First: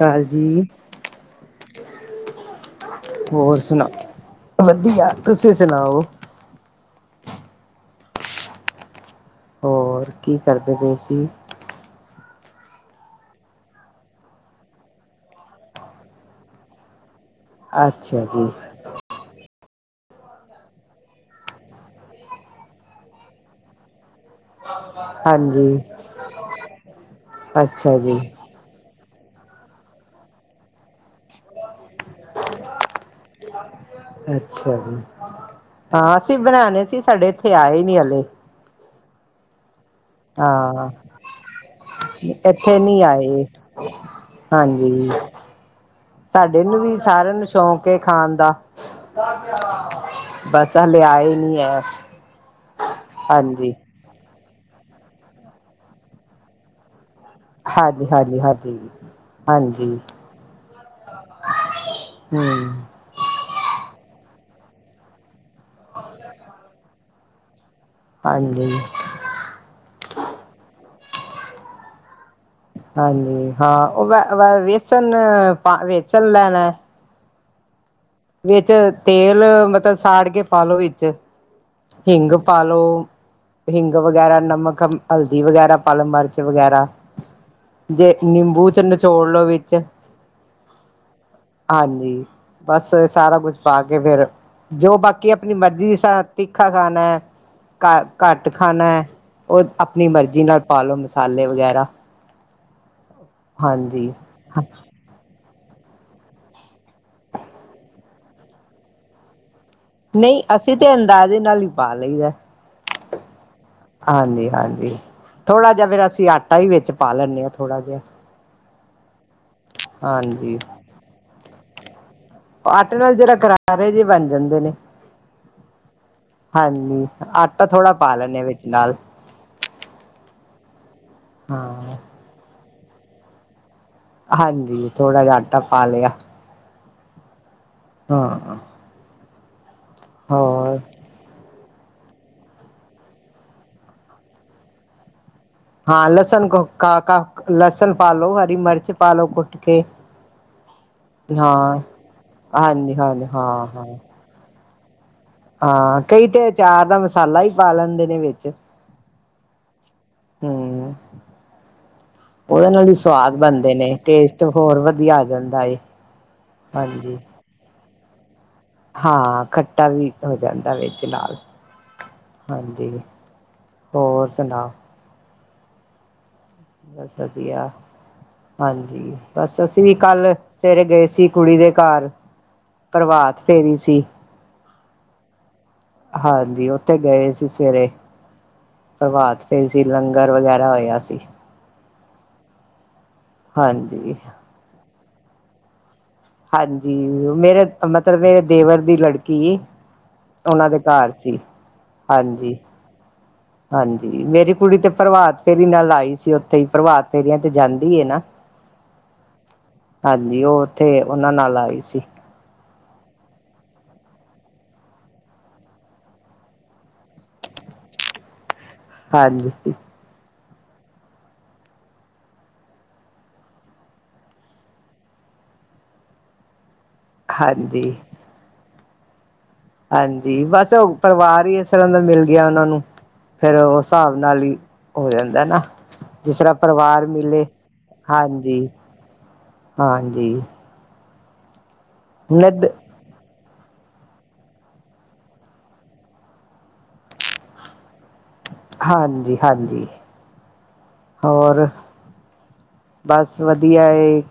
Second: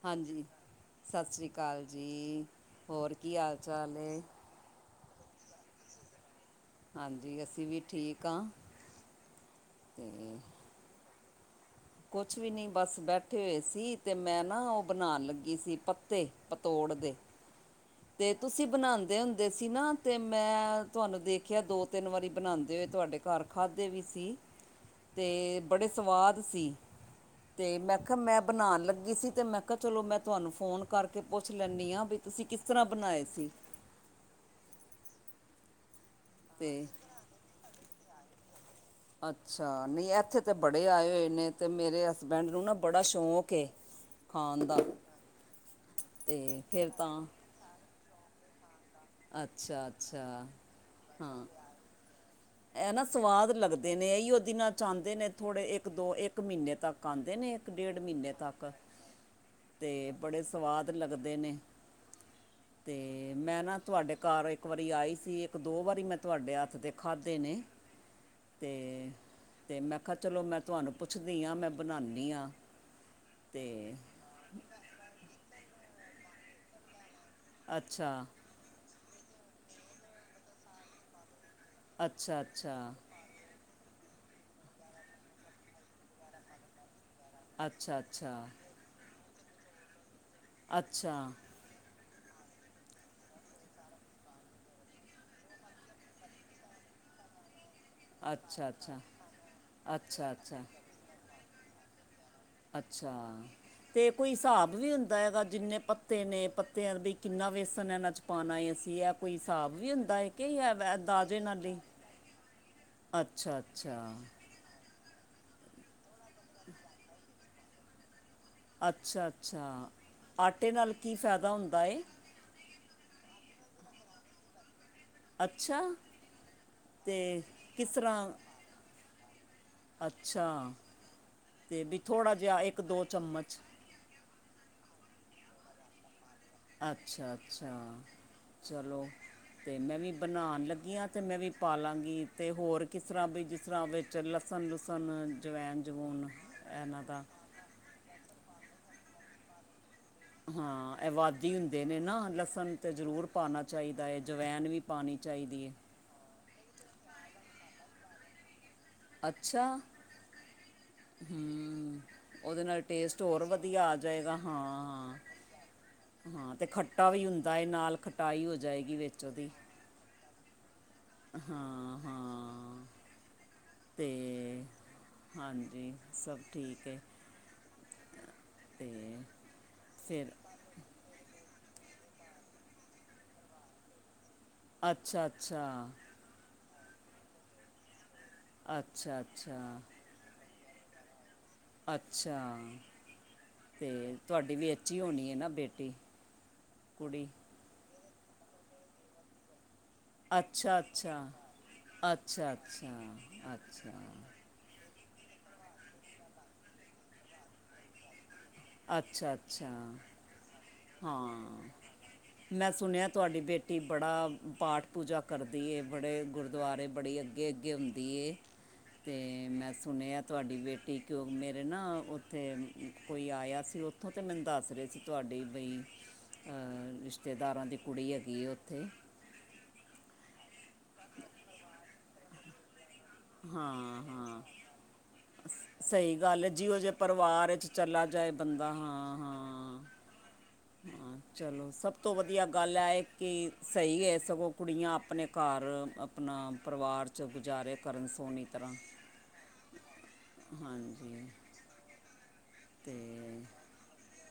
ਕਾਲ ਹਾਂਜੀ! ਜੀ ਸਤਿ ਸ਼੍ਰੀ ਅਕਾਲ ਜੀ! ਹੋਰ ਕੀ ਹਾਲ ਚਾਲ ਏ। ਵਧੀਆ, ਤੁਸੀਂ ਸੁਣਾਓ। ਹਾਂਜੀ! ਅਸੀਂ ਵੀ ਠੀਕ ਹਾਂ। ਹੋਰ ਕੀ ਕਰਦੇ ਪਏ ਸੀ? ਕੁਛ ਵੀ ਨਹੀਂ ਬਸ ਬੈਠੇ ਹੋਏ ਸੀ ਤੇ ਮੈਂ ਨਾ ਉਹ ਬਣਾਣ ਲੱਗੀ ਸੀ ਪੱਤੇ। ਪਤੋੜ ਦੇ ਅੱਛਾ ਤੇ ਜੀ ਤੁਸੀਂ ਬਣਾਂਦੇ ਹੁੰਦੇ ਸੀ ਨਾ। ਤੇ ਮੈਂ ਤੁਹਾਨੂੰ ਦੇਖਿਆ ਦੋ ਤਿੰਨ ਵਾਰੀ ਬਣਾਂਦੇ ਹੋਏ ਤੁਹਾਡੇ ਘਰ ਖਾਧੇ ਵੀ ਸੀ। ਤੇ ਹਾਂਜੀ ਬੜੇ ਸਵਾਦ ਸੀ ਤੇ ਅੱਛਾ ਮੈਂ ਕਿਆ ਜੀ ਮੈਂ ਬਣਾਣ ਲੱਗੀ ਸੀ ਤੇ ਮੈਂ ਕਿਆ ਚਲੋ ਮੈਂ ਤੁਹਾਨੂੰ ਫੋਨ ਕਰਕੇ ਪੁੱਛ ਲੈਂਣੀ ਆਂ ਵੀ ਤੁਸੀਂ ਕਿਸ ਤਰ੍ਹਾਂ ਬਣਾਏ ਸੀ। ਅੱਛਾ ਜੀ ਹਾਂ ਅਸੀਂ ਬਣਾਣੇ ਅਤੇ ਸੀ ਸਾਡੇ ਇੱਥੇ ਆਏ ਨੀ ਹਲੇ ਅੱਛਾ ਨਈ ਇ ਇੱਥੇ ਤੇ ਬੜੇ ਹਾਂ ਆਏ ਹੋਏ ਨੇ ਤੇ ਮੇਰੇ ਹਸਬੈਂਡ ਨੂੰ ਨਾ ਇੱਥੇ ਨੀ ਬੜਾ ਆਏ ਸ਼ੌਕ ਏ। ਖਾਣ ਦਾ ਹਾਂਜੀ ਅਤੇ ਸਾਡੇ ਨੂੰ ਫਿਰ ਵੀ ਤਾਂ ਸਾਰਿਆਂ ਨੂੰ ਸ਼ੌਕ ਕੇ ਖਾਣ ਦਾ ਅੱਛਾ ਅੱਛਾ ਬਸ ਹਲੇ ਆਏ ਨਈ ਐ। ਐ ਨਾ ਸਵਾਦ ਲੱਗਦੇ ਨੇ ਇਹੀਉ ਦਿਨਾਂ ਆਂਦੇ ਨੇ ਥੋੜ੍ਹੇ ਇੱਕ ਦੋ ਇੱਕ ਮ੍ਹੀਨੇ ਤੱਕ ਆਂਦੇ ਨੇ ਇੱਕ ਡੇਢ ਹਾਂਜੀ ਮ੍ਹੀਨੇ ਹਾਂਜੀ ਤੱਕ ਹਾਂਜੀ ਹਾਂਜੀ ਤੇ ਬੜੇ ਸਵਾਦ ਲੱਗਦੇ ਨੇ ਹਮ ਤੇ ਤੇ ਮੈਂ ਨਾ ਤੁਹਾਡੇ ਘਰ ਇੱਕ ਵਾਰੀ ਆਈ ਸੀ ਇੱਕ ਦੋ ਵਾਰੀ ਮੈਂ ਤੁਹਾਡੇ ਹੱਥ ਦੇ ਖ ਖਾਧੇ ਨੇ ਹਾਂਜੀ ਤੇ ਤੇ ਮੈਂ ਕਿਆ ਚਲੋ ਮੈਂ ਤੁਹਾਨੂੰ ਪੁੱਛਦੀ ਹਾਂ ਮੈਂ ਬਣਾਣੀ ਆਂ। ਹਾਂਜੀ ਹਾਂ ਓ ਵ ਵ ਵੇਸਣ-ਵੇਸਣ ਲੈਣਾ। ਅੱਛਾ ਵਿੱਚ ਤੇਲ ਮਤਲਬ ਸਾੜ ਕੇ ਪਾ ਲੋ ਵਿੱਚ ਹਿੰਗ ਅੱਛਾ ਪਾ ਲੋ। ਅੱਛਾ ਹਿੰਗ ਵਗੈਰਾ ਨਮਕ ਹਲਦੀ ਵਗੈਰਾ ਪਾ ਲੋ ਮਿਰਚ ਵਗੈਰਾ ਅੱਛਾ ਜੇ ਅੱਛਾ ਨਿੰਬੂ 'ਚ ਨਿਚੋੜ ਲੋ ਵਿੱਚ ਅੱਛਾ ਹਾਂਜੀ ਬਸ ਸਾਰਾ ਕੁਛ ਪਾ ਕੇ ਫਿਰ ਜੋ ਬਾਕੀ ਆਪਣੀ ਮਰਜ਼ੀ ਦੀ ਤਿੱਖਾ ਖਾਣਾ। ਘ ਘੱਟ ਅੱਛਾ ਅੱਛਾ ਖਾਣਾ ਅੱਛਾ ਓ ਆਪਣੀ ਮਰਜ਼ੀ ਨਾਲ ਅੱਛਾ ਪਾ ਲੋ ਮਸਾਲੇ ਵਗੈਰਾ ਅੱਛਾ ਤੇ ਹਾਂਜੀ। ਕੋਈ ਹਿਸਾਬ ਵੀ ਹੁੰਦਾ ਐ ਦਾ। ਜਿੰਨੇ ਪੱਤੇ ਨੇ ਪੱਤਿਆਂ ਵੀ ਕਿੰਨਾ ਵੇਸਨ ਇਹਨਾਂ 'ਚ ਪਾਂਣਾ ਹੈ ਅਸੀਂ ਇਹ ਕੋਈ ਹਿਸਾਬ ਵੀ ਹੁੰਦਾ ਹੈ ਨਹੀਂ ਕਿ ਹੈ ਅਸੀਂ ਵ ਤੇ ਅੰਦਾਜ਼ੇ ਦਾਜੇ ਨਾਲ ਹੀ ਨਾਲੇ ਈ। ਪਾ ਲਈਦਾ। ਅੱਛਾ-ਅੱਛਾ ਥੋੜ੍ਹਾ ਜਿਹਾ ਫਿਰ ਅਸੀਂ ਆਟਾ ਹੀ ਵਿੱਚ ਪਾ ਲੈਂਣੇ ਹਾਂ ਥੋੜ੍ਹਾ ਜਿਹਾ ਅੱਛਾ-ਅੱਛਾ ਹਾਂਜੀ ਆਟੇ ਨਾਲ ਕੀ ਫਾਇਦਾ ਹੁੰਦਾ ਏ। ਆਟੇ ਨਾਲ ਜਰਾ ਕਰਾਰੇ ਜਿਹੇ ਬਣ ਜਾਂਦੇ ਨੇ। ਅੱਛਾ ਹਾਂਜੀ ਅਤੇ ਆਟਾ ਕਿਸ ਥੋੜ੍ਹਾ ਪਾ ਤਰ੍ਹਾਂ ਲੈਂਣੇ ਵਿਚ ਨਾਲ ਅੱਛਾ ਤੇ ਹਾਂ ਵੀ ਥੋੜ੍ਹਾ ਜਿਹਾ ਇੱਕ ਦੋ ਚਮਚ ਹਾਂਜੀ ਥੋੜਾ ਜਿਹਾ ਆਟਾ ਪਾ ਲਿਆ। ਅੱਛਾ-ਅੱਛਾ ਹਾਂ ਚਲੋ ਅਤੇ ਮੈਂ ਵੀ ਬਣਾਂਣ ਹੋਰ ਲੱਗੀ ਹਾਂ ਅਤੇ ਮੈਂ ਵੀ ਪਾ ਲਾਂਗੀ ਅਤੇ ਹੋਰ ਕਿਸ ਤਰ੍ਹਾਂ ਵੀ ਜਿਸ ਤਰ੍ਹਾਂ ਵਿੱਚ ਲਸਣ ਲੁਸਣ ਜਵੈਣ ਹਾਂ ਜਵੂਨ ਲਸਣ ਕੋ ਇਹਨਾਂ ਦਾ ਕ-ਕ ਲਸਣ ਪਾ ਲੋ ਹਰੀ ਮਿਰਚ ਪਾ ਲੋ ਕੁੱਟ ਕੇ ਹਾਂ ਐ ਬਾਦੀ ਹਾਂ ਹੁੰਦੇ ਨੇ ਨਾ ਲਸਣ ਤੇ ਹਾਂਜੀ ਹਾਂਜੀ ਜ਼ਰੂਰ ਪਾਂਣਾ ਹਾਂ ਹਾਂ ਚਾਹੀਦਾ ਹੈ ਜਵੈਨ ਵੀ ਪਾਣੀ ਚਾਹੀਦੀ ਏ। ਹਾਂ ਕਈ ਤੇ ਅਚਾਰ ਦਾ ਮਸਾਲਾ ਹੀ ਪਾ ਲੈਂਦੇ ਨੇ ਵਿੱਚ ਅੱਛਾ ਹਮ ਹੂੰ ਉਹਦੇ ਨਾਲ ਵੀ ਟੇਸਟ ਸਵਾਦ ਹੋਰ ਬਣਦੇ ਵਧੀਆ ਆ ਨੇ ਜਾਏਗਾ ਟੇਸਟ ਹੋਰ ਹਾਂ। ਵਧੀਆ ਆ ਜਾਂਦਾ ਏ ਹਾਂ ਤੇ ਖੱਟਾ ਹਾਂਜੀ ਵੀ ਹੁੰਦਾ ਏ ਨਾਲ ਖੱ ਟਾਈ ਹੋ ਜਾਏ। ਹਾਂ ਖੱਟਾ ਵੀ ਹੋ ਜਾਂਦਾ ਵੇ। ਚ ਨਾਲ ਹਾਂ ਹਾਂ ਹਾਂਜੀ, ਹੋਰ ਅਤੇ ਸੁਣਾ ਹਾਂਜੀ ਸਭ ਠੀਕ। ਹੈ ਬਸ ਵਧੀਆ, ਅਤੇ ਹਾਂਜੀ ਬਸ ਅਸੀਂ ਵੀ ਫਿਰ ਕੱਲ ਸਵੇਰੇ ਗਏ ਸੀ ਕੁੜੀ ਦੇ ਘਰ, ਪ੍ਰਭਾਤ ਫੇਰੀ ਸੀ। ਅੱਛਾ -ਅੱਛਾ ਹਾਂਜੀ ਉਥੇ ਗਏ ਸੀ ਸਵੇਰੇ, ਅੱਛਾ ਪ੍ਰਭਾਤ ਫੇਰੀ ਅੱਛਾ ਸੀ ਲੰਗਰ- ਗਰ ਵਗੈਰਾ ਹੋਇਆ ਸੀ। ਅੱਛਾ, ਤੇ ਹਾਂਜੀ ਤੁਹਾਡੀ ਵਿਚ ਹੋਣੀ ਹੈ ਨਾ ਬੇਟੀ? ਹਾਂਜੀ ਕੁੜੀ ਮੇਰੇ ਮਤਲਬ ਮੇਰੇ ਦੇਵਰ ਦੀ ਲੜਕੀ ਉਹਨਾਂ ਦੇ ਅੱਛਾ-ਅੱਛਾ, ਘਰ ਸੀ ਅੱਛਾ ਹਾਂਜੀ -ਅੱਛਾ। ਅੱਛਾ ਹਾਂਜੀ ਮੇਰੀ ਕੁੜੀ ਤੇ ਪ੍ਰਭਾਤ ਫੇਰੀ ਨਾਲ ਆਈ ਸੀ ਉੱਥੇ ਹੀ ਪ੍ਰਭਾਤ ਫੇਰੀਆਂ ਤੇ ਜਾਂਦੀ ਨਾ। ਅੱਛਾ -ਅੱਛਾ। ਹਾਂਜੀ ਹੋਰ ਹਾਂ। ਮੈਂ ਸੁਣਿਆ ਤੁਹਾਡੀ ਬੇਟੀ ਬੜਾ ਪਾਠ ਪੂਜਾ ਕਰਦੀ ਏ, ਬੜੇ ਗੁਰਦੁਆਰੇ ਬੜੀ ਅੱਗੇ- ਅੱਗੇ ਹੁੰਦੀ ਏ ਤੇ ਹਾਂਜੀ ਮੈਂ ਸੁਣਿਆ ਤੁਹਾਡੀ ਬੇਟੀ ਕਿਉਂ ਮੇਰੇ ਨਾ ਉੱਥੇ ਕੋਈ ਆਇਆ ਸੀ ਉੱਥੋਂ ਤੇ ਮੈਨੂੰ ਦੱਸ ਰੇ ਸੀ ਤੁਹਾਡੀ ਬਈ, ਰਿਸ਼ਤੇਦਾਰਾਂ ਦੀ ਹਾਂਜੀ ਕੁੜੀ ਹੈਗੀ ਹੈ ਉੱਥੇ ਹਾਂਜੀ ਬਸ ਉਹ ਪਰਿਵਾਰ ਹੀ ਇਸ ਤਰ੍ਹਾਂ ਦਾ ਮਿਲ ਗਿਆ ਉਹਨਾਂ ਨੂੰ। ਫੇਰ ਹਾਂ ਉਸ ਹਿਸਾਬ ਹਾਂ ਨਾਲ ਹੀ ਹੋ ਜਾਂਦਾ ਨਾ, ਜਿਸ ਤਰ੍ਹਾਂ ਪਰਿਵਾਰ ਮਿਲੇ। ਚਲਾ ਜਾਏ ਹਾਂਜੀ ਬੰਦਾ ਹਾਂ ਹਾਂ। ਹਾਂਜੀ ਹਾਂ ਚਲੋ ਸਭ ਤੋਂ ਵਧੀਆ ਨਦ ਗੱਲ ਆ ਇਹ ਕਿ ਸਹੀ ਹੈ ਸਗੋਂ ਕੁੜੀਆਂ ਆਪਣੇ ਘਰ ਆਪਣਾ ਪਰਿਵਾਰ 'ਚ ਗੁਜ਼ਾਰੇ ਕਰਨ ਸੋਹਣੀ ਤਰ੍ਹਾਂ ਹਾਂਜੀ ਹਾਂਜੀ ਹਾਂਜੀ ਹੋਰ ਬਸ ਤੇ ਵਧੀਆ ਏ,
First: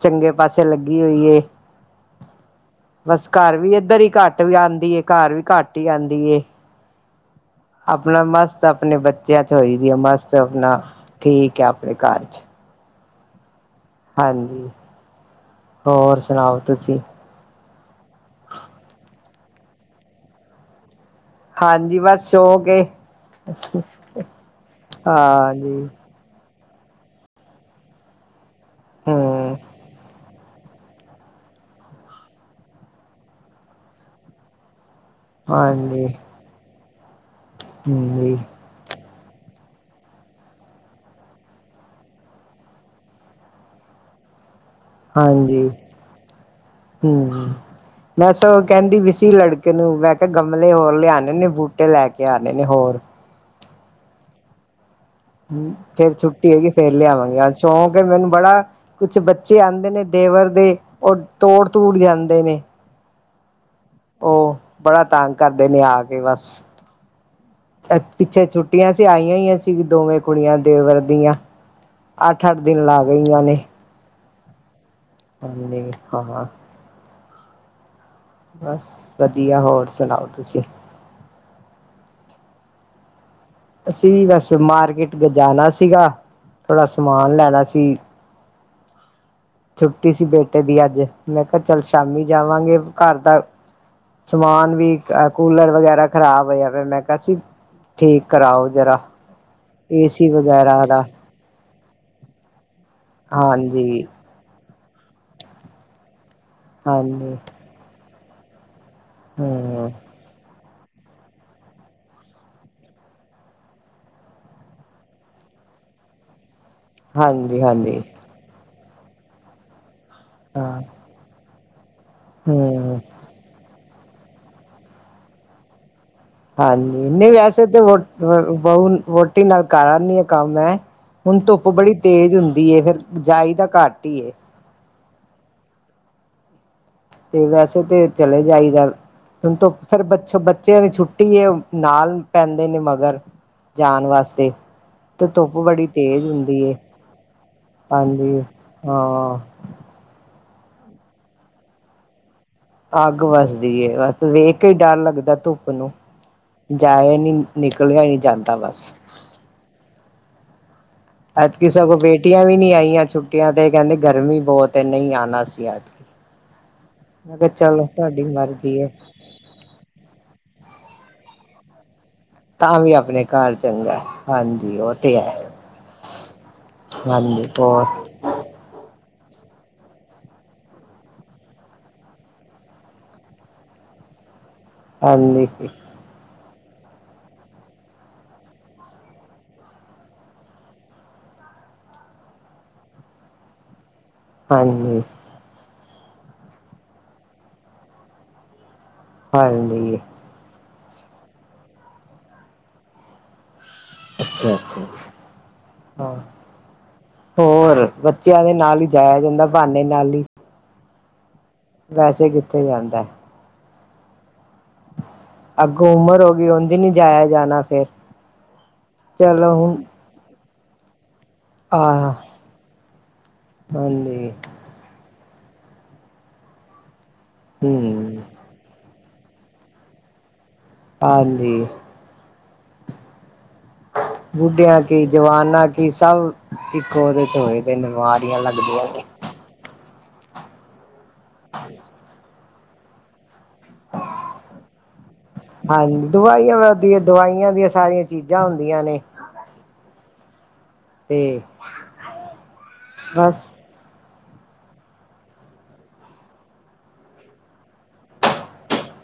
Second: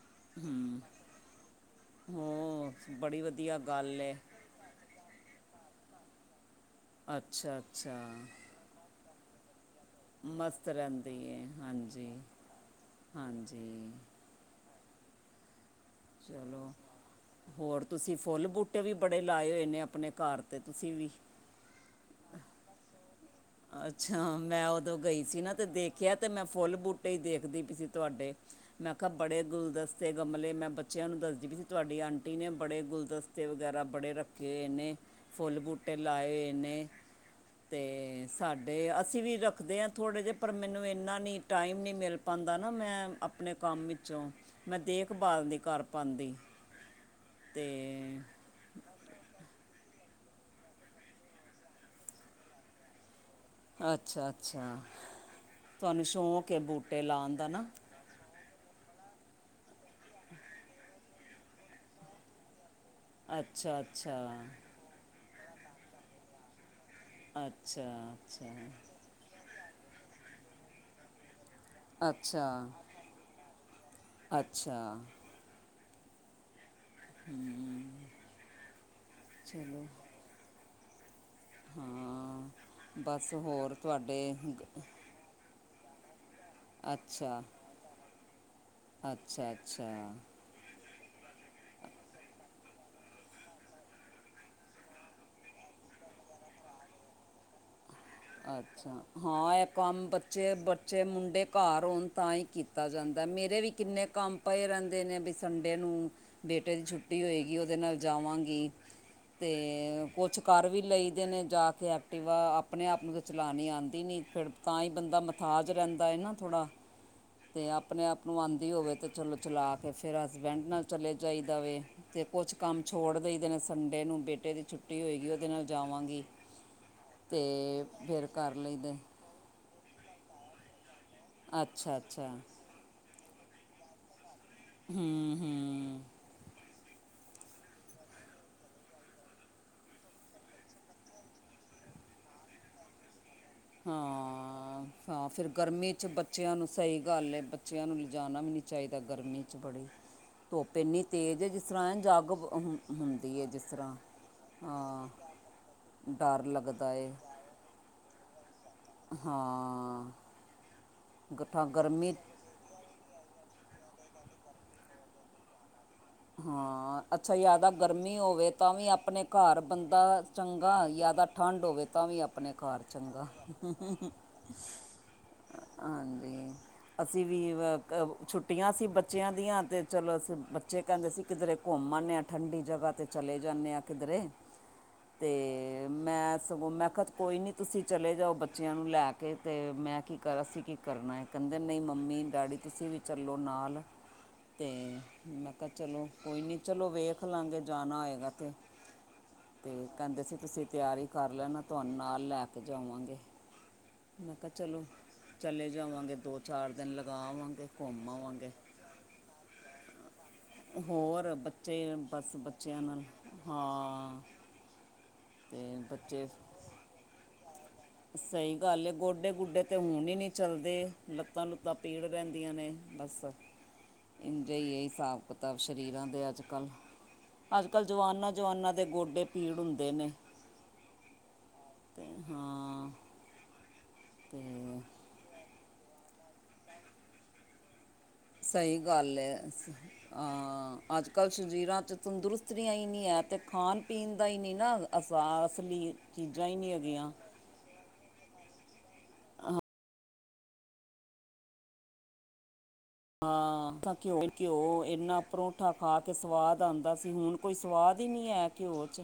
ਚੰਗੇ ਪਾਸੇ ਲੱਗੀ ਹੋਈ ਏ। ਹੂੰ ਬੜੀ ਬਸ ਘਰ ਵਧੀਆ ਵੀ ਏਧਰ ਗੱਲ ਹੀ ਹੈ ਘੱਟ ਕਲਿਆ ਆਂਦੀ ਘਰ ਵੀ ਘੱਟ ਈ ਆਂਦੀ ਏ, ਅੱਛਾ ਅੱਛਾ ਆਪਣਾ ਮਸਤ ਆਪਣੇ ਬੱਚੇ ਬੱਚਿਆ ਚ ਹੋਈ ਦੀ ਆ ਮਸਤ ਆਪਣਾ, ਰਹਿੰਦੀ ਹੈ ਠੀਕ ਐ ਆਪਣੇ ਹਾਂਜੀ ਘਰ ਚ। ਹਾਂਜੀ ਹਾਂਜੀ, ਹੋਰ ਸੁਣਾਓ ਚਲੋ ਤੁਸੀਂ? ਹੋਰ ਤੁਸੀਂ ਫੁੱਲ ਬੂਟੇ ਵੀ ਬੜੇ ਲਾਏ ਹੋਏ ਨੇ ਆਪਣੇ ਘਰ 'ਤੇ ਤੁਸੀਂ ਵੀ ਹਾਂਜੀ ਬਸ ਕੇ ਸੋਕ ਏ। ਅੱਛਾ ਮੈਂ ਉਦੋਂ ਗਈ ਸੀ ਨਾ ਤੇ ਹਾਂਜੀ ਦੇਖਿਆ ਤੇ ਮੈਂ ਫੁੱਲ ਬੂਟੇ ਹੀ ਦੇਖਦੀ ਪਈ ਸੀ ਤੁਹਾਡੇ ਮੈਂ ਕਿਆ ਬੜੇ ਹੂੰ ਗੁਲਦਸਤੇ ਗਮਲੇ ਮੈਂ ਬੱਚਿਆਂ ਨੂੰ ਦੱਸਦੀ ਵੀਈ ਸੀ ਤੁਹਾਡੀ ਆਂਟੀ ਨੇ ਬੜੇ ਗੁਲਦਸਤੇ ਵਗੈਰਾ ਬੜੇ ਰੱਖੇ ਹੋਏ ਨੇ। ਫੁੱਲ ਬੂਟੇ ਹਾਂਜੀ ਲਾਏ ਹੋਏ ਨੇ ਤੇ ਹਾਂਜੀ ਸਾਡੇ ਅਸੀਂ ਵੀ ਰੱਖਦੇ ਹਾਂ ਥੋੜੇ ਜਿਹੇ ਪਰ ਮੈਨੂੰ ਇੰਨਾ ਨੀ ਟਾਈਮ ਨੀ ਮਿਲ ਪਾਦਾਂ ਨਾ ਮੈਂ ਆਪਣੇ ਕੰਮ ਵਿੱਚ ਚੋ, ਮੈਂ ਦੇਖਭਾਲ ਨਹੀਂ ਹਾਂਜੀ ਕਰ ਪਾਂਦੀ। ਹੂੰ, ਤੇ ਬਸ ਉਹ ਕਹਿੰਦੀ ਪੀ ਸੀ ਲੜਕ ਕੀ-ਨੂੰ ਮੈਂ ਕਿਹਾ ਗਮਲੇ ਹੋਰ ਲਿਆਉਣੇ ਨੇ ਬੂਟੇ ਲੈ ਕੇ ਆਉਣੇ ਨੇ ਹੋਰ। ਅੱਛਾ ਅੱਛਾ। ਹੂੰ! ਤੁਹਾਨੂੰ ਫੇਰ ਸ਼ੌਂਕ ਛੁੱਟੀ ਹੈ ਹੈਗੀ ਫੇਰ ਬੂਟੇ ਲਾਉਣ ਲਿਆਵਾਂਗੇ ਦਾ ਅ ਨਾ ਚੌਕ। ਫੇਰ ਮੈਨੂੰ ਬੜਾ ਕੁਛ ਬੱਚੇ ਆਂਦੇ ਨੇ ਦੇਵਰ ਦੇ ਉਹ ਤੋੜ- ਤੁੜ ਜਾਂਦੇ ਨੇ। ਅੱਛਾ- ਅੱਛਾ। ਉਹ ਬੜਾ ਤੰਗ ਕਰਦੇ ਨੇ ਆ ਕੇ ਬਸ ਅੱਛਾ ਪਿੱਛੇ ਛੁੱਟੀਆਂ। ਆਈਆਂ ਹੀਆਂ ਸੀ ਦੋਵੇਂ ਕੁੜੀਆਂ ਦੇਵਰ ਦੀਆਂ। ਅੱਠ-ਅੱਠ ਅੱਛਾ- ਦਿਨ ਲਾ ਗਈਆਂ ਨੇ ਅੱਛਾ! ਹਾਂਜੀ! ਹਾਂ! ਹੂੰ! ਬਸ ਵਧੀਆ, ਹੋਰ ਸੁਣਾਓ ਤੁਸੀਂ। ਹੂੰ! ਬਸ ਹੋਰ। ਅਸੀਂ ਤੁਹਾਡੇ ਵੀ ਬਸ ਗ- ਮਾਰਕਿਟ ਜਾਣਾ ਸੀਗਾ, ਥੋੜਾ ਸਮਾਨ ਅੱਛਾ ਲੈਣਾ ਸੀ। ਅੱਛਾ- ਅੱਛਾ! ਛੁੱਟੀ ਸੀ ਬੇਟੇ ਦੀ ਅੱਜ ਮੈਂ ਕਿਹਾ ਚੱਲ ਸ਼ਾਮੀ ਜਾਵਾਂਗੇ ਘਰ ਦਾ। ਸਮਾਨ ਵੀ ਅ ਕੂਲਰ ਵਗੈਰਾ ਖ਼ਰਾਬ ਹੋਇਆ ਪਿਆ ਮੈਂ ਕਿਹਾ ਸੀ। ਠੀਕ ਕਰਾਓ ਅੱਛਾ! ਜਰਾ ਹਾਂ! ਇਹ ਕੰਮ ਏਸੀ ਬੱਚੇ- ਵਗੈਰਾ ਬੱਚੇ ਦਾ ਮੁੰਡੇ। ਘਰ ਹੋਣ ਤਾਂ ਹੀ ਕੀਤਾ ਜਾਂਦਾ ਮੇਰੇ ਵੀ ਕਿੰਨੇ ਹਾਂਜੀ ਕੰਮ ਪਏ ਰਹਿੰਦੇ ਨੇ ਵੀ ਸੰੰਡੇ ਨੂੰ। ਬੇਟੇ ਦੀ ਛੁੱਟੀ ਹਾਂਜੀ ਹੋਏਗੀ, ਉਹਦੇ ਨਾਲ ਜਾਵਾਂਗੀ, ਹੂੰ ਤੇ ਕੁਛ। ਘਰ ਵੀ ਲਈ ਦੇ ਨੇ ਜਾ ਕੇ ਐਕਟਿਵਾ। ਆਪਣੇ ਆਪ ਨੂੰ ਤਾਂ ਚਲਾਉਣੀ ਆਂਦੀ ਨਹੀਂ ਫਿਰ ਤਾਂ ਹੀ ਬੰਦਾ ਮਥਾਜ ਰਹਿੰਦਾ ਏ ਨਾ ਥੋੜ੍ਹਾ। ਹਾਂਜੀ ਤੇ ਹਾਂਜੀ ਆਪਣੇ ਆਪ ਨੂੰ ਆਂਦੀ ਹੋਵੇ ਤੇ ਚਲੋ ਚਲਾ ਕੇ ਫਿਰ। ਹਸਬੈਂਡ ਹਾਂ ਨਾਲ ਚਲੇ ਜਾਈਦਾ ਵੇ ਤੇ ਕੁਛ ਕੰਮ ਹੂੰ ਛੋੜ ਦੇਈ ਦੇ ਨੇ। ਸੰਡੇ ਨੂੰ ਬੇਟੇ ਦੀ ਛੁੱਟੀ ਹੋਏਗੀ ਉਹਦੇ ਨਾਲ ਜਾਵਾਂਗੀ। ਹਾਂਜੀ! ਨਹੀਂ ਵੈਸੇ ਤਾਂ ਅਤੇ ਫਿਰ ਕਰ ਬ ਲਈਦਾ ਵੋਟੀ ਨਾਲ ਕਰੀ ਆਨੀ ਆ ਕੰਮ ਮੈਂ। ਹੁਣ ਧੁੱਪ ਬੜੀ ਅੱਛਾ ਅੱਛਾ ਤੇਜ਼ ਹੁੰਦੀ ਹੈ, ਫਿਰ ਜਾਇਦਾ ਘੱਟ ਹੀ ਹੈ। ਹੂੰ! ਹੂੰ! ਤੇ ਵੈਸੇ ਤੇ ਚਲੇ ਜਾਈਦਾ। ਹੁਣ ਤੋ ਫਿਰ ਬ ਬੱਚਿਆਂ ਦੀ ਛੁੱਟੀ ਹੈ ਨਾਲ ਪੈਂਦੇ ਨੇ ਮਗਰ। ਜਾਣ ਵਾਸਤੇ ਹਾਂ! ਤੇ ਹਾਂ! ਫਿਰ ਧੁੱਪ ਬੜੀ ਗਰਮੀ 'ਚ ਤੇਜ਼ ਬੱਚਿਆਂ ਹੁੰਦੀ ਨੂੰ ਏ ਸਹੀ ਗੱਲ ਹੈ ਬੱਚਿਆਂ ਨੂੰ ਲਿਜਾਣਾ ਹਾਂਜੀ ਵੀ ਨੀ। ਚਾਹੀਦਾ ਹਾਂ। ਗਰਮੀ 'ਚ ਬੜੀ। [inaudible] ਧੁੱਪ ਇੰਨੀ ਤੇਜ਼ ਹੈ, ਜਿਸ ਤਰ੍ਹਾਂ ਇੰਜ ਅੱਗ। ਅੱਗ ਵੱਸਦੀ ਹੈ ਬਸ ਵੇਖਕੇ ਹੀ ਡਰ ਹਾਂ ਲੱਗਦਾ ਧੁੱਪ ਨੂੰ ਡਰ ਲੱਗਦਾ ਹੈ ਜਾਏ ਨੀ। ਨਿਕਲਿਆ ਹੀ ਨੀ ਜਾਂਦਾ ਬਸ। ਹਾਂ! ਗ ਠਾ ਐਦਕੀ ਸਗੋਂ ਗਰਮੀ ਬੇਟੀਆਂ ਵੀ ਨਹੀ ਆਈਆਂ ਛੁੱਟੀਆਂ ਤੇ ਕਹਿੰਦੀਆਂ ਗਰਮੀ ਬਹੁਤ ਨਹੀਂ ਆਉਣਾ ਸੀ ਐਦਕੀ। ਹਾਂ! ਅੱਛਾ! ਜ਼ਿਆਦਾ ਗਰਮੀ ਹੋਵੇ ਤਾਂ ਮਰਜ਼ੀ ਵੀ ਹੈ। ਆਪਣੇ ਘਰ ਬੰਦਾ। ਚੰਗਾ ਜ਼ਿਆਦਾ ਠੰਢ ਹੋਵੇ ਤਾਂ ਵੀ। ਆਪਣੇ ਤਾਂ ਘਰ ਵੀ ਆਪਣੇ ਚੰਗਾ। ਘਰ ਚੰਗਾ ਹਾਂਜੀ ਉਹ ਤੇ ਹੈ ਹਾਂਜੀ! ਅਸੀਂ ਵੀ ਹਾਂਜੀ ਹੋਰ ਛੁੱ। ਛੁੱਟੀਆਂ ਸੀ ਬੱਚਿਆਂ ਦੀਆਂ ਤੇ ਚਲੋ ਅਸੀਂ। ਬੱਚੇ ਕਹਿੰਦੇ ਅਸੀਂ ਕਿਧਰੇ ਘੁੰਮ ਆਣੇ ਹਾਂ ਠੰਡੀ ਜਗ੍ਹਾ ਤੇ ਚਲੇ ਜਾਣੇ ਹਾਂ ਕਿਧਰੇ। ਹਾਂਜੀ ਤੇ। ਮੈਂ ਸਗੋਂ ਮੈਂ ਕਿਹਾ ਕੋਈ ਨਹੀਂ ਤੁਸੀਂ ਚਲੇ ਜਾਓ ਬੱਚਿਆਂ ਨੂੰ ਲੈ ਕੇ ਅਤੇ ਮੈਂ ਕੀ ਕਰਿਆ ਅਸੀਂ ਕੀ। ਕਰਨਾ ਹੈ ਕਹਿੰਦੇ ਨਹੀਂ ਮੰਮੀ, ਡੈਡੀ ਤੁਸੀਂ ਵੀ ਚੱਲੋ ਨਾਲ। [inaudible] ਤੇ ਮੈਂ ਕਿਆ ਚਲੋ, ਕੋਈ ਨੀ ਚਲੋ ਵੇਖ ਲਾਂਗੇ, ਜਾਣਾ ਹੋਏਗਾ ਤੇ। ਤੇ ਹਾਂਜੀ ਕੈੰਦੇ ਸੀ, ਤੁਸੀ ਤਿਆਰੀ ਕਰ ਲੈਣਾ ਤੁਆਨੂੰ ਨਾਲ ਲੈ ਕੇ ਜਾਵਾਂਗੇ। ਮੈੰ ਕਿਆ, ਅੱਛਾ ਚਲੋ। ਅੱਛਾ ਚਲੇ, ਜਾਵਾਂਗੇ ਹਾਂ ਦੋ ਚਾਰ, ਦਿਨ ਲਗਾ ਆਵਾਂਗੇ ਹੋਰ ਘੁੰਮ ਬੱਚਿਆਂ ਆਵਾਂਗੇ। ਦੇ ਨਾਲ ਹੀ ਜਾਇਆ ਜਾਂਦਾ ਬਹਾਨੇ ਨਾਲ ਹੀ ਹੋਰ ਬੱਚੇ, ਵੈਸੇ ਬਸ ਕਿੱਥੇ ਬੱਚੇਆਂ ਨਾਲ ਜਾਂਦਾ ਹਾਂ। ਤੇ ਅੱਗੋਂ ਉਮਰ ਬੱਚੇ, ਹੋ ਗਈ ਉਝ ਨੀ ਜਾਇਆ ਜਾਣਾ ਫੇਰ ਸਈ ਗੱਲ ਏ, ਗੋਡੇ ਗੁਡੇ ਤੇ ਹੁਣ ਈ ਨੀਂ ਚੱਲਦੇ, ਲੱਤਾਂ -ਲੁੱਤਾਂ ਪੀੜ ਆਹ ਰੈੰਦੀਆਂ ਨੇ, ਬਸ ਹਾਂਜੀ ਇੰਝੇ ਈ ਏ ਹਿਸਾਬ। ਪਤਾ ਸ਼ਰੀਰਾਂ ਦੇ ਅੱਜ- ਕੱਲ੍ਹ, ਅੱਜ -ਕੱਲ੍ਹ ਹਮ ਜਵਾਨਾਂ- ਜਵਾਨਾਂ ਦੇ ਗੋਡੇ ਪੀੜ ਹੁੰਦੇ ਨੇ। ਹਾਂਜੀ। ਤੇ, ਹਾਂ। ਤੇ ਬੁੱਢੇਆਂ ਕੀ ਜਵਾਨਾਂ ਕੀ, ਸਬ ਇੱਕੋ ਓਦੇ ਚ ਹੋਏ [unintelligible] ਸਈ ਨੇ। ਗੱਲ ਏ ਅਹ ਅੱਜ -ਕੱਲ ਸ਼ਰੀਰਾਂ 'ਚ ਤੰਦਰੁਸ ਤੀਆਂ, ਈ ਨਈਂ ਐ ਤੇ ਖਾਨ- ਪੀਨ ਦਾ ਈ ਨਈਂ ਨਾ ਐਹਸਾਸ, ਬੀ ਚੀਜਾਂ ਈ ਨੀਂ ਹੈਗੀਆਂ। ਕਈਆਂ ਦੀਆਂ ਸਾਰੇ ਚੀਜਾਂ ਹੁੰਦੀਆਂ ਨੇ ਤੇ ਬਸ ਹਾਂ [unintelligible] ਘੇਓ -ਘੇਓ ਏਨਾਂ ਪਰੋਂਠਾ ਖਾ ਕੇ ਸਵਾਦ ਆਂਦਾ ਸੀ। ਹੁਨ ਕੋਈ ਸਵਾਦ ਈ ਨੀਂ ਐ ਘੇਓ 'ਚ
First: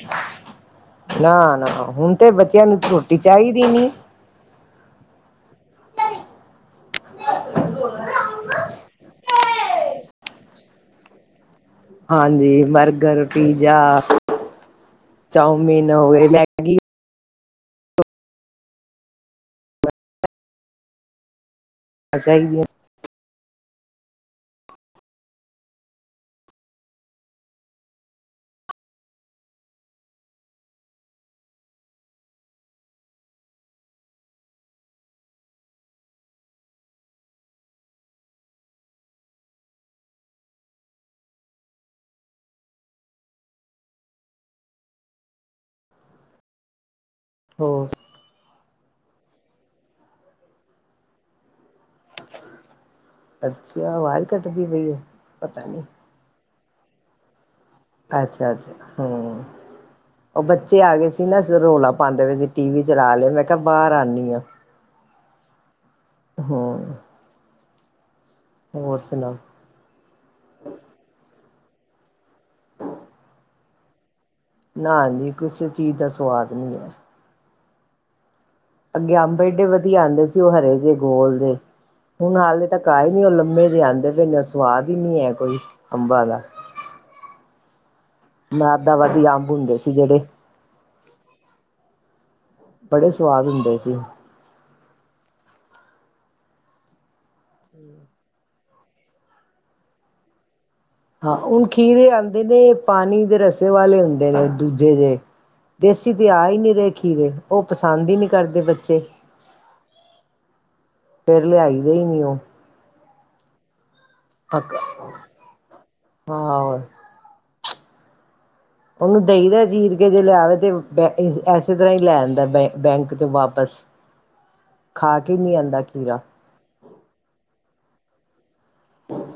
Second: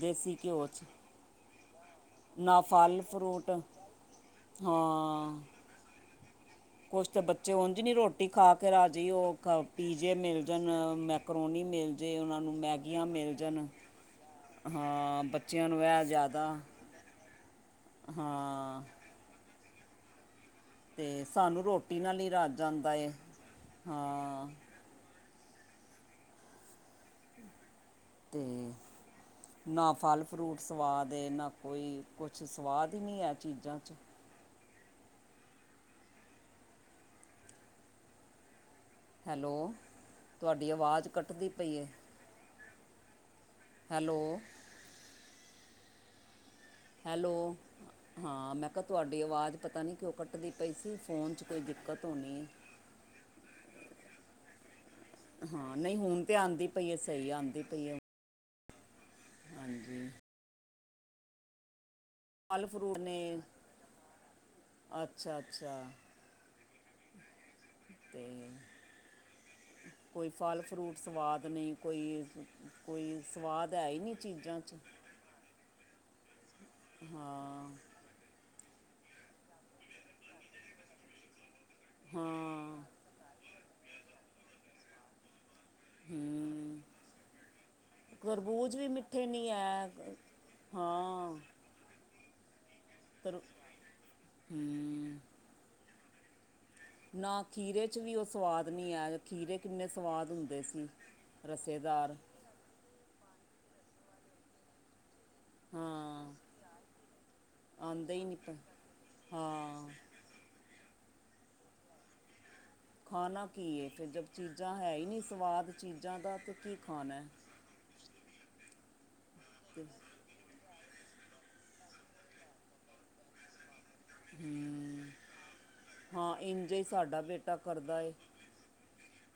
ਦੇਸੀ ਘੇਓ 'ਚ ਨਾ -ਨਾ, ਹੁਨ ਤੇ ਨਾ ਬੱਚੇਆਂ ਨੂੰ ਫਲ ਰੋਟੀ ਫਰੂਟ ਚਾਈਦੀ ਨੀਂ। ਹਾਂ। ਕੁਛ ਤੇ, ਬੱਚੇ ਉੰਝ ਨੀਂ ਰੋਟੀ ਖਾ ਕੇ ਰਾਜੀ ਓ ਖਾ, ਪੀਜੇ ਮਿਲ ਜਾਨ ਮੈ ਮਕਰੋਨੀ ਮਿਲ ਜੇ, ਓਨਾਂ ਨੂੰ ਹਾਂਜੀ ਮੈਗੀਆਂ ਬਰਗਰ ਮਿਲ ਜਾਨ ਪੀਜ਼ਾ ਹਾਂ, ਬੱਚੇਆਂ ਨੂੰ ਚਾਊਮਿਨ ਐ ਹੋ ਗਏ ਜਾਦਾ ਮੈਗੀ [inaudible] ਹਾਂ ਤੇ, ਸਾਨੂੰ ਰੋਟੀ ਨਾਲ ਈ ਚਾਹੀਦੀ ਰੱਜ ਹੈ ਆਂਦਾ ਏ, ਹਾਂ। ਤੇ ਨਾ, ਫਲ- ਫਰੂਟ ਸਵਾਦ ਏ ਨਾ ਕੋਈ, ਕੁਛ ਸਵਾਦ ਈ ਨੀਂ ਐ ਚੀਜਾਂ 'ਚ। ਹੈਲੋ, ਤੁਆਡੀ ਆਵਾਜ ਕੱਟਦੀ ਪਈ ਐ। ਹੈਲੋ ਹੈਲੋ ਹੋਰ ਹਾਂ, ਮੈਂ ਕਿਆ ਤੁਆਡੀ ਆਵਾਜ ਪਤਾ ਨੀਂ ਕਿਉਂ ਕੱਟਦੀ ਪਈ ਸੀ, ਫੋਨ 'ਚ ਕੋਈ ਦਿੱਕਤ ਹੋਨੀ। ਅੱਛਾ ਵਾਜ ਕੱਟਦੀ ਪਈ ਐ, ਪਤਾ ਨੀਂ। ਹੁਨ ਤੇ ਆਂਦੀ ਪਈ ਏ, ਸਈ ਆਂਦੀ ਪਈ ਐ। ਅੱਛਾ-ਅੱਛਾ, ਹੂੰ। ਹਾਂਜੀ ਓ ਬੱਚੇ ਆ ਗਏ ਸੀ ਨਾ, ਫੇਰ ਰੌਲਾ ਪਾਂਦੇ ਪਏ ਸੀ, ਫਲ ਟੀਵੀ ਫਰੂਟ ਚਲਾ ਲਓ ਨੇ ਮੈਂ ਕਿਆ ਬਾਰ ਆਨੀਂ ਆਂ ਅੱਛਾ ਅੱਛਾ ਹੂੰ ਤੇ ਹੋਰ ਸੁਨਾਓ? ਕੋਈ ਫਲ-ਫਰੂਟ ਸਵਾਦ ਨਈਂ ਕੋਈ, ਕੋਈ ਸਵਾਦ ਹੈ ਈ ਨੀਂ ਚੀਜਾਂ ਨਾ ਜੀ, ਕਿਸੇ ਚੀਜ ਦਾ ਸਵਾਦ ਨੀ ਐ। ਹਾਂ ਅੱਗੇ ਅੰਬ ਏਂਡੇ ਵਧੀਆ ਆਦੇਂ ਸੀ ਓ ਹਰੇ ਜੇ, ਗੋਲ ਜੇ। ਹੁਨ ਹਾਲੇ ਹਾਂ ਤੱਕ ਘਾਰ ਵੀ ਓ ਲੰਮੇ ਜੇ ਆਂਦੇ ਪੇ ਨੇ ਓ ਸਵਾਦ ਈ ਨੀ ਐ ਕੋਈ ਅੰਬਾਂ ਦਾ। ਹੂੰ ਖਰਬੂਜ ਵੀ ਮਰਾਦਾਬਾਦੀ ਮਿੱਠੇ ਅੰਬ ਨਹੀਂ ਹੁੰਦੇ ਹੈ ਸੀ ਜੜੇ। ਹਾਂ। ਬੜੇ ਕਰ ਸਵਾਦ ਹੁੰਦੇ ਸੀ। ਹੂੰ। ਨਾ ਖੀਰੇ 'ਚ ਵੀ ਓ ਸਵਾਦ ਨੀ ਐ, ਖੀਰੇ ਕਿੰਨੇ ਸਵਾਦ ਹੁੰਦੇ ਸੀ। ਹਾਂ ਹੁਨ ਖੀਰੇ ਰਸੇਦਾਰ ਆਦੈ ਨੇ ਪਾਨੀ ਦੇ ਰਸੇ ਵਾਲੇ ਹੁੰਦੇ ਨੇ, ਦੂਜੇ ਜੇ। ਦੇਸੀ ਤੇ ਹਾਂ ਆ ਈ ਨੀ ਰਏ ਖੀਰੇ। ਓ ਪਸੰਦ ਆਉਂਦੇ ਈ ਹੀ ਨੀ ਨਹੀਂ ਪ ਕਰਦੇ ਬੱਚੇ। ਹਾਂ ਫੇਰ ਲਿਆਈ ਦੇ ਈ ਨੀ ਓ। ਖਾਨਾ ਕੀ ਏ ਫੇਰ ਜਬ ਚੀਜਾਂ ਹੈ ਈ ਨੀ ਸਵਾਦ ਚੀਜਾਂ ਦਾ ਤੇ ਕੀ ਹਾਂ ਖਾਨੈ। ਓਨੂੰ ਦਈ ਦੈ ਤੇ ਚੀਰ ਕੇ ਜੇ ਲਿਆਵੇ ਤੇ ਦੈ ਏ ਐਸੇ ਤਰਾਂ ਈ ਲੈ ਆਂਦਾ ਬੈਂ ਬੈਂਕ 'ਚ ਵਾਪਸ। ਹੂੰ, ਖਾ ਕੇ ਨੀ ਆਂਦਾ ਖੀਰਾ ਹਾਂ ਇੰਝੇ ਈ ਸਾਡਾ ਬੇਟਾ ਕਰਦਾ ਏ।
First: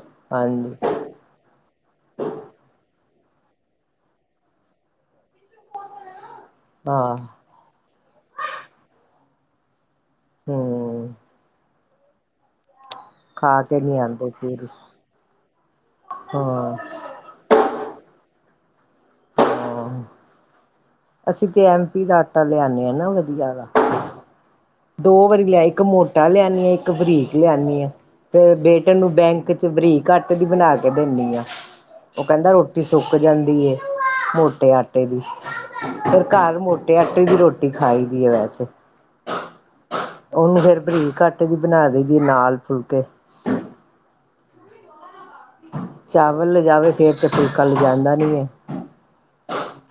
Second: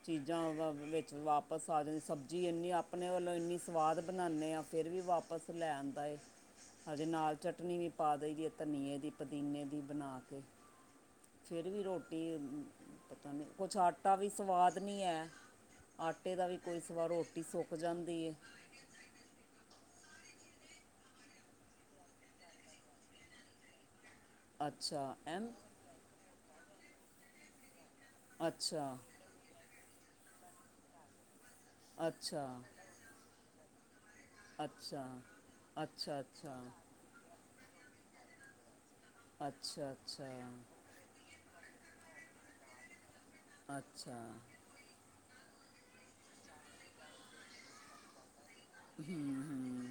ਚੀਜਾਂ ਓਵਾ ਹਾਂਜੀ [unintelligible] ਵਾਪਸ ਆ ਜਾਨੀ ਸਬਜੀ ਏਨੀਂ। ਆਪਨੇ ਵੱਲੋਂ ਇੰਨੀ ਸਵਾਦ ਬਨਾਨੈ ਆਂ ਫੇਰ ਵੀ ਵਾਪਸ ਲੈ ਆਦਾਂ ਏ। [unintelligible] ਹਜੇ ਨਾਲ ਚਟਨੀ ਵੀ ਪਾ ਦਈ ਦੀਏ ਧਨੀਏ ਦੀ ਪਦੀਨੇ ਦੀ, ਬਣਾ ਕੇ। ਹੂੰ। ਫੇਰ ਵੀ ਰੋਟੀ ਪਤਾ ਨੀ ਖਾ ਕੋਛ ਕੇ ਨੀ ਆਟਾ ਵੀ ਆਂਦੇ ਖੀਰੇ ਸਵਾਦ ਨੀ ਐ। ਆਟੇ ਦਾ ਵੀ ਹਾਂ ਕੋਈ ਸਵਾਦ, ਰੋ ਟੀ ਸੋਕ ਜਾਂਦੀ ਏ। ਅ ਅਸੀ ਤੇ ਐਮ ਪੀ ਦਾ ਆਟਾ ਲਿਆਨੈ ਆ ਨਾ ਵਧੀਆ ਆਲਾ। ਅੱਛਾ ਦੋ ਵਾਰੀ ਐਮ ਲਿਆਏ। ਇੱਕ ਮੋਟਾ ਲੇ ਆਨੀ ਐ, ਇੱਕ ਬਰੀਕ ਲੇ ਆਨੀ ਆਂ ਤੇ ਬੇਟੇ ਅੱਛਾ ਨੂੰ ਬੈਂਕ ਤੇ ਬਰੀਕ ਆਟੇ ਦੀ ਬਣਾ ਕੇ ਦੇਂਨੀਂ ਆ। ਓ ਅੱਛਾ ਕੈਂਦਾ ਰੋਟੀ ਸੋਕ ਜਾਂਦੀ ਏ। ਮੋਟੇ ਅੱਛਾ ਆਟੇ ਦੀ। ਅੱਛਾ ਫੇਰ ਅੱਛਾ ਘਾਰ ਮੋਟੇ ਆਟੇ ਦੀ ਈ ਰੋਟੀ ਖਾਈ ਦੀ ਐ ਵੈਸੇ। ਅੱਛਾਂ-ਅੱਛਾਂ। ਉਹਨੂੰ ਫੇਰ ਬਰੀਕ ਆ ਟੇ ਦੀ ਬਨਾ ਦਈ ਦੀ ਏ ਨਾਲ ਫੁਲਕੇ ਅੱਛਾਂ। ਚਾਵਲ ਲਜਾਵੇ ਫੇਰ ਤੇ ਫੁਲਕਾ ਲਜਾਂਦਾ ਨੀ ਐ। ਹੂ, ਹੂ।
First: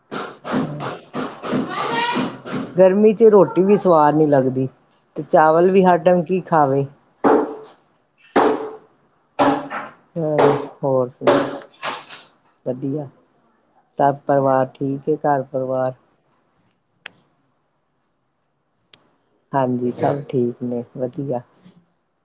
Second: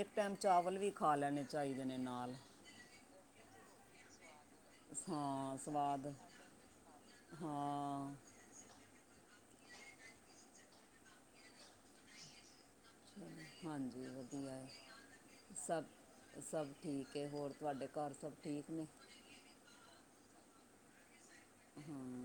ਏੱਕ ਟਾਈਮ ਚਾਵਲ ਵੀ ਖਾ ਲੈਣੇ ਚਾਈਦੇ ਨੇ ਨਾਲ। ਗਰਮੀ 'ਚ ਰੋਟੀ ਵੀ ਸਵਾਦ ਨੀ ਲੱਗਦੀ ਤੇ ਹਾਂ ਚਾਵਲ ਵੀ ਹਰ ਸਵਾਦ ਟੈਮ ਕੀ ਖਾਵੇ। ਹਾਂ। ਹ ਹੋਰ ਸੁਣਾਓ? ਵਧੀਆ। ਹਾਂਜੀ ਸਭ ਵਧੀਆ ਪਰਿਵਾਰ ਹੈ ਠੀਕ ਏ, ਘਰ ਸਭ ਪਰਿਵਾਰ? ਸਭ ਠੀਕ ਏ। ਹੋਰ ਤੁਆਡੇ ਘਾਰ ਸਭ ਠੀਕ ਨੇਂ? ਹਾਂਜੀ, ਸਭ ਠੀਕ ਨੇ ਵਧੀਆ। ਹੂੰ।